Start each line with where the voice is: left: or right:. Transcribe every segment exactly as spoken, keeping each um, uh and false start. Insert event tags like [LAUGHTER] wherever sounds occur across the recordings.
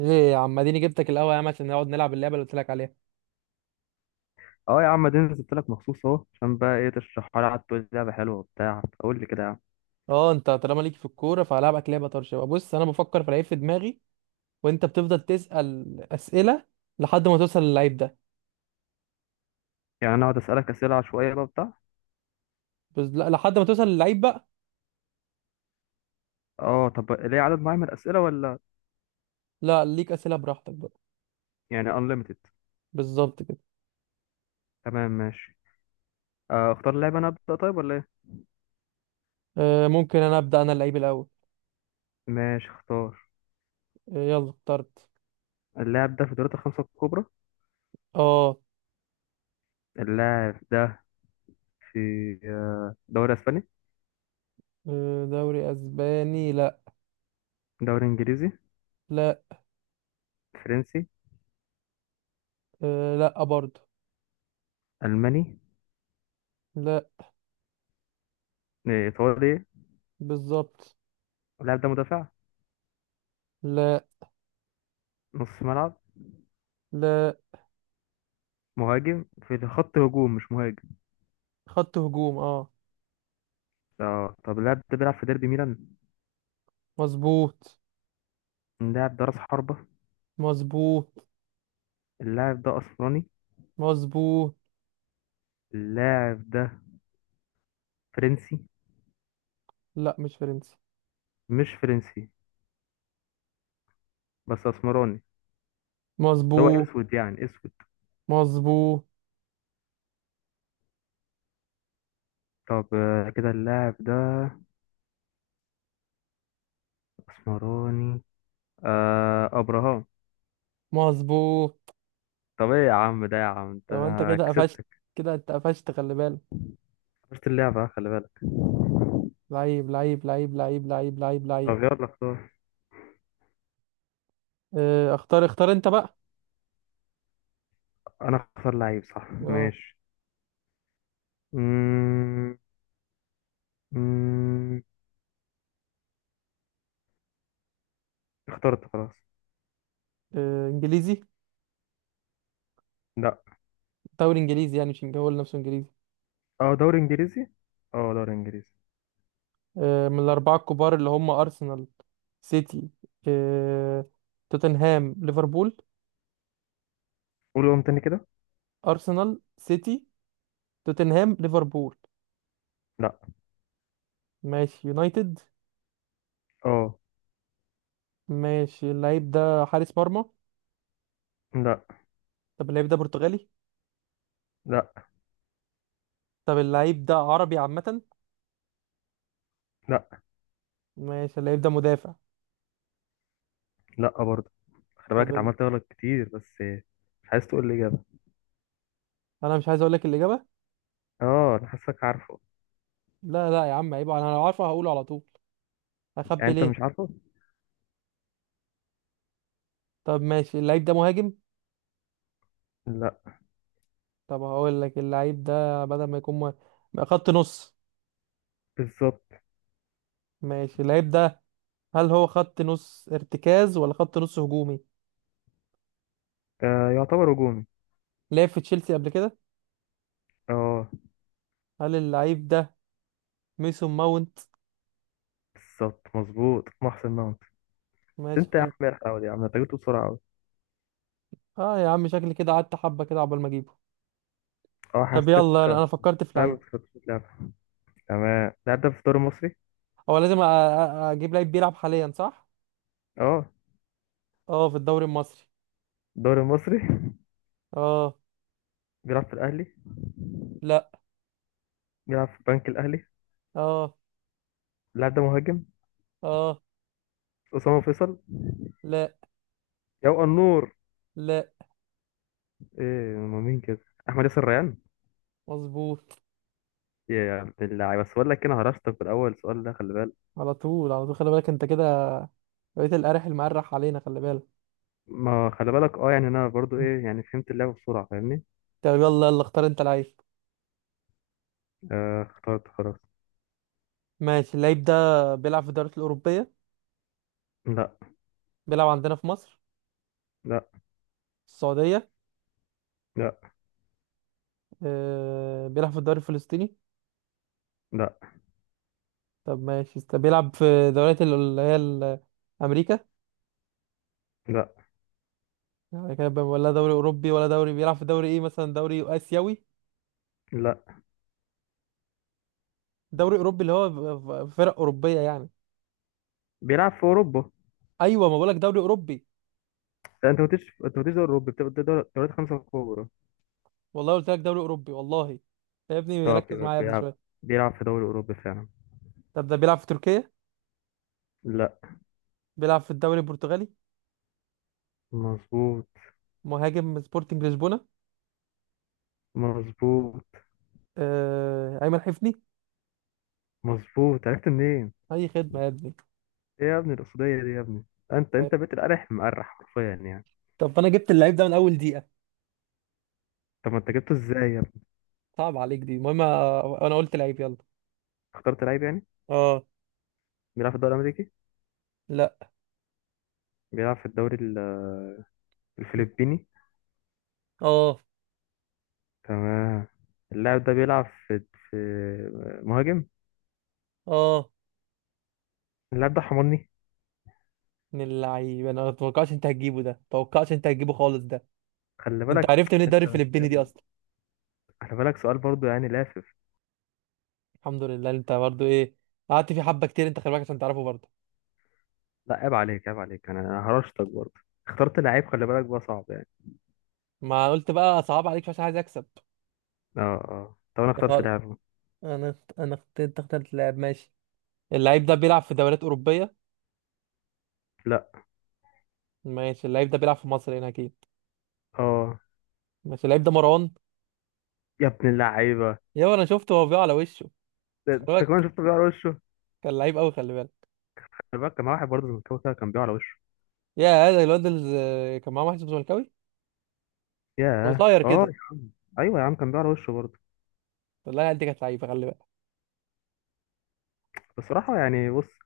right: ايه يا عم اديني جبتك الاول يا عم عشان نقعد نلعب اللعبه اللي قلت لك عليها.
left: اه يا عم، دي نزلت لك مخصوص اهو. عشان بقى ايه تشرحها لي؟ قعدت تقول لي لعبه حلوه وبتاع، قول لي كده يا عم.
right: اه انت طالما ليك في الكوره فهلعبك لعبه طرش بقى. بص انا بفكر في لعيب في دماغي وانت بتفضل تسال اسئله لحد ما توصل للعيب ده.
left: يعني انا اقعد اسالك اسئله عشوائيه بقى بتاع.
right: بس لا، لحد ما توصل للعيب بقى.
left: اه طب ليه عدد معين من الاسئله ولا؟
right: لا، ليك اسئله براحتك بقى.
left: يعني unlimited؟
right: بالظبط كده.
left: تمام ماشي. آه، اختار اللاعب. انا ابدا طيب ولا ايه؟
right: آه ممكن انا ابدا، انا اللعيب الاول.
left: ماشي اختار.
right: آه يلا اخترت.
left: اللاعب ده في دوري الخمسه الكبرى.
right: اه.
left: اللاعب ده في آه، دوري اسباني؟
right: آه، دوري اسباني؟ لا.
left: دوري انجليزي؟
right: لا.
left: فرنسي؟
right: آه لا برضه.
left: الماني؟
right: لا.
left: آه، ايطالي؟
right: بالظبط.
left: اللاعب ده مدافع؟
right: لا.
left: نص ملعب؟
right: لا.
left: مهاجم في خط هجوم مش مهاجم.
right: خط هجوم اه.
left: اه طب اللاعب ده بيلعب في ديربي ميلان؟
right: مظبوط.
left: اللاعب ده راس حربة؟
right: مظبوط.
left: اللاعب ده اسمراني؟
right: مظبوط.
left: اللاعب ده فرنسي؟
right: لا، مش فرنسي.
left: مش فرنسي بس اسمراني. اللي هو
right: مظبوط.
left: اسود يعني اسود.
right: مظبوط.
left: طب آه، كده اللاعب ده اسمراني. آه ابراهام.
right: مظبوط.
left: طب ايه يا عم ده يا عم انت!
right: لو انت كده قفشت.
left: كسبتك.
right: كده انت قفشت خلي بالك.
left: خسرت اللعبة، خلي بالك.
right: لعيب لعيب لعيب لعيب لعيب لعيب لعيب.
left: طب يلا اختار.
right: اه اختار اختار انت بقى.
left: انا اختار لعيب صح؟
right: اه.
left: ماشي. مم... مم... اخترت خلاص.
right: اه، انجليزي.
left: لا.
right: دوري انجليزي، يعني مش إنج- هو نفسه انجليزي.
left: اه دوري انجليزي. اه دوري انجليزي.
right: اه، من الاربعه الكبار اللي هم ارسنال، سيتي، اه توتنهام، ليفربول.
left: قول قوم تاني كده.
right: ارسنال، سيتي، توتنهام، ليفربول.
left: لا.
right: ماشي، يونايتد.
left: اه.
right: ماشي، اللعيب ده حارس مرمى؟
left: لا.
right: طب اللعيب ده برتغالي؟
left: لا.
right: طب اللعيب ده عربي عامة؟
left: لا.
right: ماشي، اللعيب ده مدافع؟
left: لا برضه. خلي بالك،
right: طب ال...
left: اتعملت غلط كتير بس. مش عايز تقول لي إجابة.
right: انا مش عايز اقول لك الإجابة.
left: اه أنا حاسك عارفه.
right: لا لا يا عم، عيب، انا لو عارفه هقوله على طول.
left: يعني
right: اخبي
left: أنت مش
right: ليه؟
left: عارفه؟
right: طب ماشي، اللعيب ده مهاجم؟
left: لا.
right: طب هقول لك، اللعيب ده بدل ما يكون مه- ما خط نص.
left: بالظبط.
right: ماشي، اللعيب ده هل هو خط نص ارتكاز ولا خط نص هجومي؟
left: آه يعتبر هجومي.
right: لعب في تشيلسي قبل كده؟
left: اه.
right: هل اللعيب ده ميسون ماونت؟
left: بالظبط مظبوط محسن ماونت. بس
right: ماشي،
left: أنت يا عم
right: حلو.
left: مرح أوي يا عم، أنت جبته بسرعة أوي.
right: اه يا عم، شكلي كده قعدت حبة كده عقبال ما اجيبه.
left: اه
right: طب
left: حاسسك.
right: يلا، انا فكرت في
left: فاهم
right: لعيب.
left: في خطة اللعبة. تمام. اللاعب ده في الدوري المصري؟
right: هو لازم أ- أ- اجيب لعيب بيلعب حاليا صح؟
left: اه.
right: اه، في الدوري المصري.
left: الدوري المصري [LAUGHS]
right: اه.
left: بيلعب في الأهلي.
right: لا.
left: بيلعب في البنك الأهلي.
right: اه.
left: اللاعب ده مهاجم.
right: اه.
left: أسامة فيصل.
right: لا.
left: يا النور.
right: لا.
left: ايه هما مين كده؟ أحمد ياسر ريان.
right: مظبوط.
left: يا عبد اللعيبة، بس بقول لك إيه، أنا هرشتك في الأول. السؤال ده خلي بالك.
right: على طول، على طول، خلي بالك انت كده، بقيت القارح المقرح علينا خلي بالك.
left: ما خلي بالك. اه يعني انا برضو ايه يعني فهمت اللعبة بسرعة، فاهمني.
right: طب يلا يلا، اختار انت لعيب.
left: آه اخترت خلاص.
right: ماشي، اللعيب ده بيلعب في الدوريات الأوروبية؟
left: لا.
right: بيلعب عندنا في مصر؟
left: لا.
right: في السعودية؟
left: لا.
right: آه بيلعب في الدوري الفلسطيني؟
left: لا.
right: طب ماشي، طب بيلعب في دوريات ال- اللي هي ال- أمريكا؟
left: لا.
right: يعني كده بقى، ولا دوري أوروبي، ولا دوري، بيلعب في دوري إيه؟ مثلا دوري آسيوي؟
left: لا.
right: دوري أوروبي، اللي هو ف- ف- فرق أوروبية يعني.
left: بيلعب في اوروبا.
right: أيوة، ما بقولك دوري أوروبي.
left: لا، انت ما قلتش، انت ما قلتش دوري اوروبي، بتبقى ده دور- دوريات خمسة كبرى.
right: والله قلت لك دوري اوروبي والله. يا ابني،
left: طب
right: ركز
left: يبقى
right: معايا يا ابني
left: بيلعب
right: شويه.
left: بيلعب في دوري اوروبي فعلا.
right: طب ده بيلعب في تركيا؟
left: لا.
right: بيلعب في الدوري البرتغالي؟
left: مظبوط.
right: مهاجم سبورتنج لشبونه؟
left: مظبوط.
right: آه... ايمن حفني.
left: مظبوط. عرفت منين؟
right: اي خدمه يا ابني.
left: ايه يا ابني القصدية دي يا ابني؟ انت
right: آه،
left: انت بقيت القرح مقرح حرفيا يعني.
right: طب انا جبت اللعيب ده من اول دقيقه.
left: طب ما انت جبته ازاي يا ابني؟
right: صعب عليك دي، المهم، آه، انا قلت لعيب يلا.
left: اخترت لعيب يعني.
right: اه.
left: بيلعب في الدوري الامريكي.
right: لا.
left: بيلعب في الدوري ال- الفلبيني.
right: اه.
left: تمام. اللاعب ده بيلعب في في مهاجم.
right: اه.
left: اللاعب ده حمرني.
right: من اللعيب؟ انا ما اتوقعش انت هتجيبه ده، ما اتوقعش انت هتجيبه خالص ده.
left: خلي
right: انت
left: بالك.
right: عرفت من
left: أنت
right: الدوري الفلبيني دي
left: بتسأل-
right: اصلا؟
left: خلي بالك سؤال برضو يعني لافف.
right: الحمد لله، انت برضو ايه، قعدت فيه حبه كتير انت خلي بالك عشان تعرفه برضو.
left: لا عيب عليك، عيب عليك، انا أنا هرشتك برضو. اخترت لعيب خلي بالك، بقى صعب يعني.
right: ما قلت بقى صعب عليك عشان عايز اكسب.
left: اه اه طب انا اخترت لعيب.
right: انا انا اخت- انت اخترت لاعب. ماشي، اللعيب ده بيلعب في دوريات اوروبيه؟
left: لا.
right: ماشي، اللعيب ده بيلعب في مصر هنا اكيد.
left: اه
right: ماشي، اللعيب ده مروان؟
left: يا ابن اللعيبه.
right: يا انا شفته هو بيقع على وشه.
left: ده
right: خلي
left: انت كمان
right: بالك،
left: شفته بيقع على وشه.
right: كان لعيب قوي خلي بالك.
left: خلي بالك كان معاه واحد برضه زملكاوي كده كان بيقع على وشه.
right: يا هذا الواد اللي كان معاه واحد اسمه زملكاوي. كان
left: ياه
right: قصير
left: اه
right: كده.
left: يا عم. ايوه يا عم كان بيقع على وشه برضه.
right: والله العيال دي كانت لعيبه، خلي بالك.
left: بصراحه يعني بص،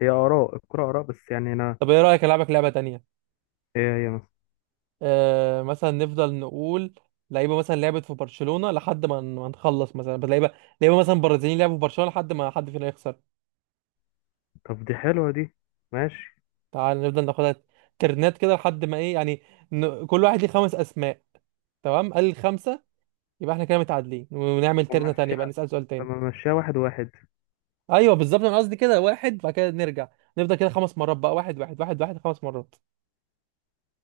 left: هي اراء الكره اراء، بس يعني انا.
right: طب ايه رايك العبك لعبه تانية؟
left: ايه هي مثلا؟
right: آه مثلا نفضل نقول لعيبه مثلا لعبت في برشلونه لحد ما، ما نخلص مثلا لعيبه، لعيبه مثلا برازيليين لعبوا في برشلونه لحد ما حد فينا يخسر.
left: طب دي حلوه دي. ماشي.
right: تعال نفضل ناخدها ترنات كده لحد ما ايه يعني. ن... كل واحد ليه خمس اسماء. تمام، قال الخمسه، يبقى احنا كده متعادلين، ونعمل
left: لما
right: ترنه تانية، يبقى
left: مشيها.
right: نسال سؤال تاني.
left: لما مشيها واحد واحد.
right: ايوه بالظبط، انا قصدي كده واحد، بعد كده نرجع نفضل كده خمس مرات بقى. واحد واحد واحد واحد، خمس مرات.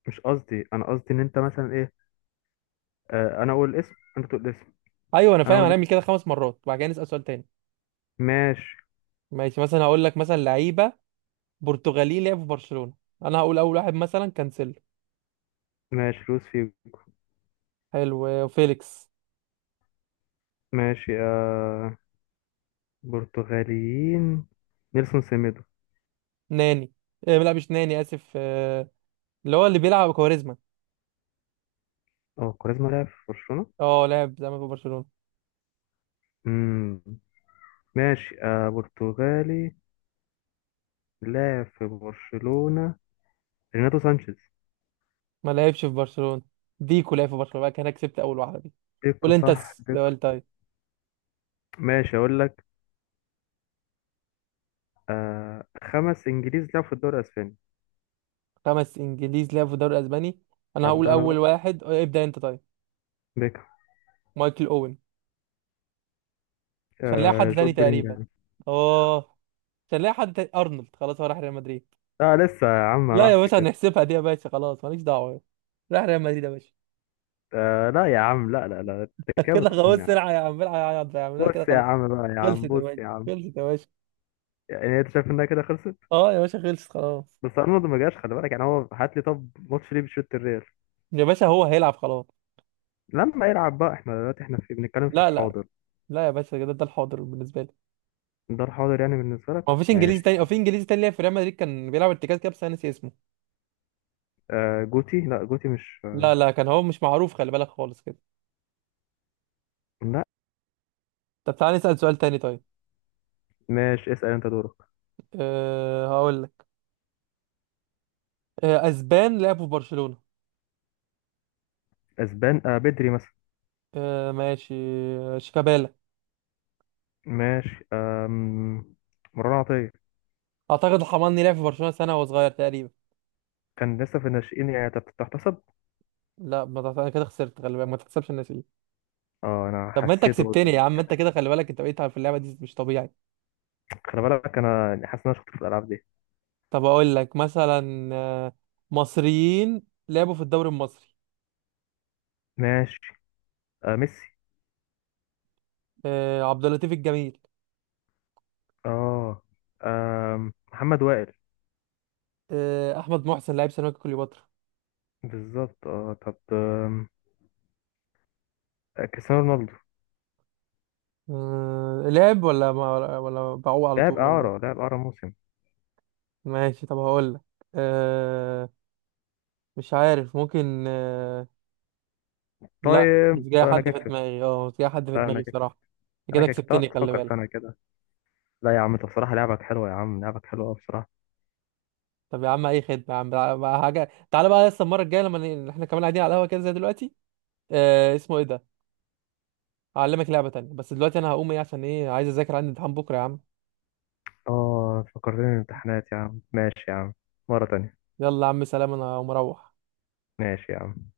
left: مش قصدي، انا قصدي ان انت مثلا ايه. آه انا اقول الاسم انت تقول الاسم.
right: ايوه انا
left: انا
right: فاهم،
left: اقول
right: هنعمل
left: الاسم.
right: كده خمس مرات، بعد كده نسال سؤال تاني.
left: ماشي.
right: ماشي، مثلا هقول لك مثلا لعيبه برتغالي لعبوا في برشلونه. انا هقول اول واحد، مثلا كانسيلو.
left: ماشي لوس فيجو.
right: حلو، فيليكس.
left: ماشي آه. برتغاليين. نيلسون سيميدو.
right: ناني. إيه لا، مش ناني، اسف. آه، اللي هو اللي بيلعب كواريزما.
left: اه كاريزما لعب في برشلونة.
right: اه لعب زمان في برشلونه.
left: امم ماشي آه برتغالي لعب في برشلونة. ريناتو سانشيز.
right: ما لعبش في برشلونة. ديكو لعب في برشلونة بقى، كان أنا كسبت اول واحدة دي. قول
left: ديكو
right: انت
left: صح ديكو.
right: السؤال طيب.
left: ماشي اقول لك. آه خمس انجليز لعبوا في الدوري الاسباني.
right: خمس انجليز لعبوا في الدوري الاسباني. انا هقول
left: هبدأ انا
right: اول
left: بقى.
right: واحد اه، ابدأ انت طيب.
left: ديكو.
right: مايكل اوين. مش هنلاقي
left: آه
right: حد تاني
left: جود
right: تقريبا.
left: بلينجهام.
right: اه مش هنلاقي حد تاني. ارنولد خلاص، هو راح ريال مدريد.
left: لا لسه يا عم، ما
right: لا يا
left: راحش
right: باشا،
left: كده.
right: هنحسبها دي يا باشا، خلاص ماليش دعوة. راح ريال مدريد يا باشا.
left: آه لا يا عم، لا لا لا، انت
right: [LAUGHS]
left: كده
right: كده خلاص،
left: بتخم يا عم.
right: سرعة يا عم، العب يا عم، اعملها كده
left: بص يا
right: خلاص.
left: عم بقى يا
right: خلصت
left: عم
right: يا
left: بص
right: باشا.
left: يا عم.
right: خلصت يا باشا.
left: يعني انت شايف انها كده خلصت؟
right: اه يا باشا، خلصت خلاص.
left: بس ارنولد ما جاش، خلي بالك يعني. هو هات لي طب ماتش ليه بيشوط الريال.
right: يا باشا هو هيلعب خلاص.
left: لما يلعب بقى. احنا دلوقتي احنا في بنتكلم في
right: لا لا.
left: الحاضر.
right: لا يا باشا، كده ده الحاضر بالنسبة لي.
left: ده الحاضر يعني بالنسبه
right: ما
left: لك.
right: فيش انجليزي
left: ماشي يا
right: تاني، او
left: عم.
right: في انجليزي تاني لعب في ريال مدريد كان بيلعب ارتكاز كده بس انا ناسي اسمه.
left: آه جوتي. لا جوتي مش
right: لا لا، كان هو مش معروف خلي بالك خالص كده.
left: لا.
right: طب تعالى نسأل سؤال تاني طيب.
left: ماشي اسال انت دورك.
right: أه هقول لك. أه، اسبان لعبوا في برشلونة.
left: اسبان. آه بدري مثلا.
right: أه ماشي. آه، شيكابالا.
left: ماشي آم... مروان عطيه.
right: اعتقد الحماني لعب في برشلونة سنة وهو صغير تقريبا.
left: كان لسه في الناشئين يعني تت- تحتسب؟
right: لا ما تع- انا كده خسرت خلي بالك، ما تحسبش الناس دي.
left: اه انا
right: طب ما انت
left: حسيته
right: كسبتني يا
left: يعني
right: عم، انت
left: كان-
right: كده خلي بالك، انت بقيت في اللعبة دي مش طبيعي.
left: خلي بالك انا يعني حاسس ان انا شاطر في الالعاب دي.
right: طب اقول لك مثلا آه، مصريين لعبوا في الدوري المصري.
left: ماشي. آه ميسي.
right: أه عبد اللطيف الجميل.
left: اه. آم، محمد وائل.
right: آه، احمد محسن لاعب سيراميكا كليوباترا.
left: بالظبط. اه طب آم، آه، كريستيانو رونالدو.
right: أه... لعب ولا ما... ولا بعوق على
left: لاعب
right: طول ولا
left: إعارة،
right: ايه؟
left: لاعب إعارة موسم.
right: ماشي، طب هقول لك أه... مش عارف، ممكن أه... لا، مش
left: طيب
right: جاي
left: طيب أنا
right: حد في
left: كسبت.
right: دماغي، اه مش جاي حد في
left: طيب أنا
right: دماغي
left: كسبت.
right: بصراحة. أنت
left: أنا
right: كده
left: كسبت. طب
right: كسبتني خلي
left: تفكر في أنا
right: بالك.
left: كده. لا يا عم، أنت بصراحة لعبك حلوة يا عم، لعبك حلوة أوي بصراحة.
right: طب يا عم، اي خدمة يا عم، تع- بقى حاجة، تعالى بقى لسه المرة الجاية لما ن- احنا كمان قاعدين على القهوة كده زي دلوقتي. أه... اسمه ايه ده، هعلمك لعبة تانية، بس دلوقتي انا هقوم ايه عشان ايه عايز اذاكر، عندي امتحان بكرة يا عم.
left: اه فكرتني الامتحانات يا عم، ماشي يا عم. مرة تانية.
right: يلا يا عم سلام، انا هقوم اروح.
left: ماشي يا عم.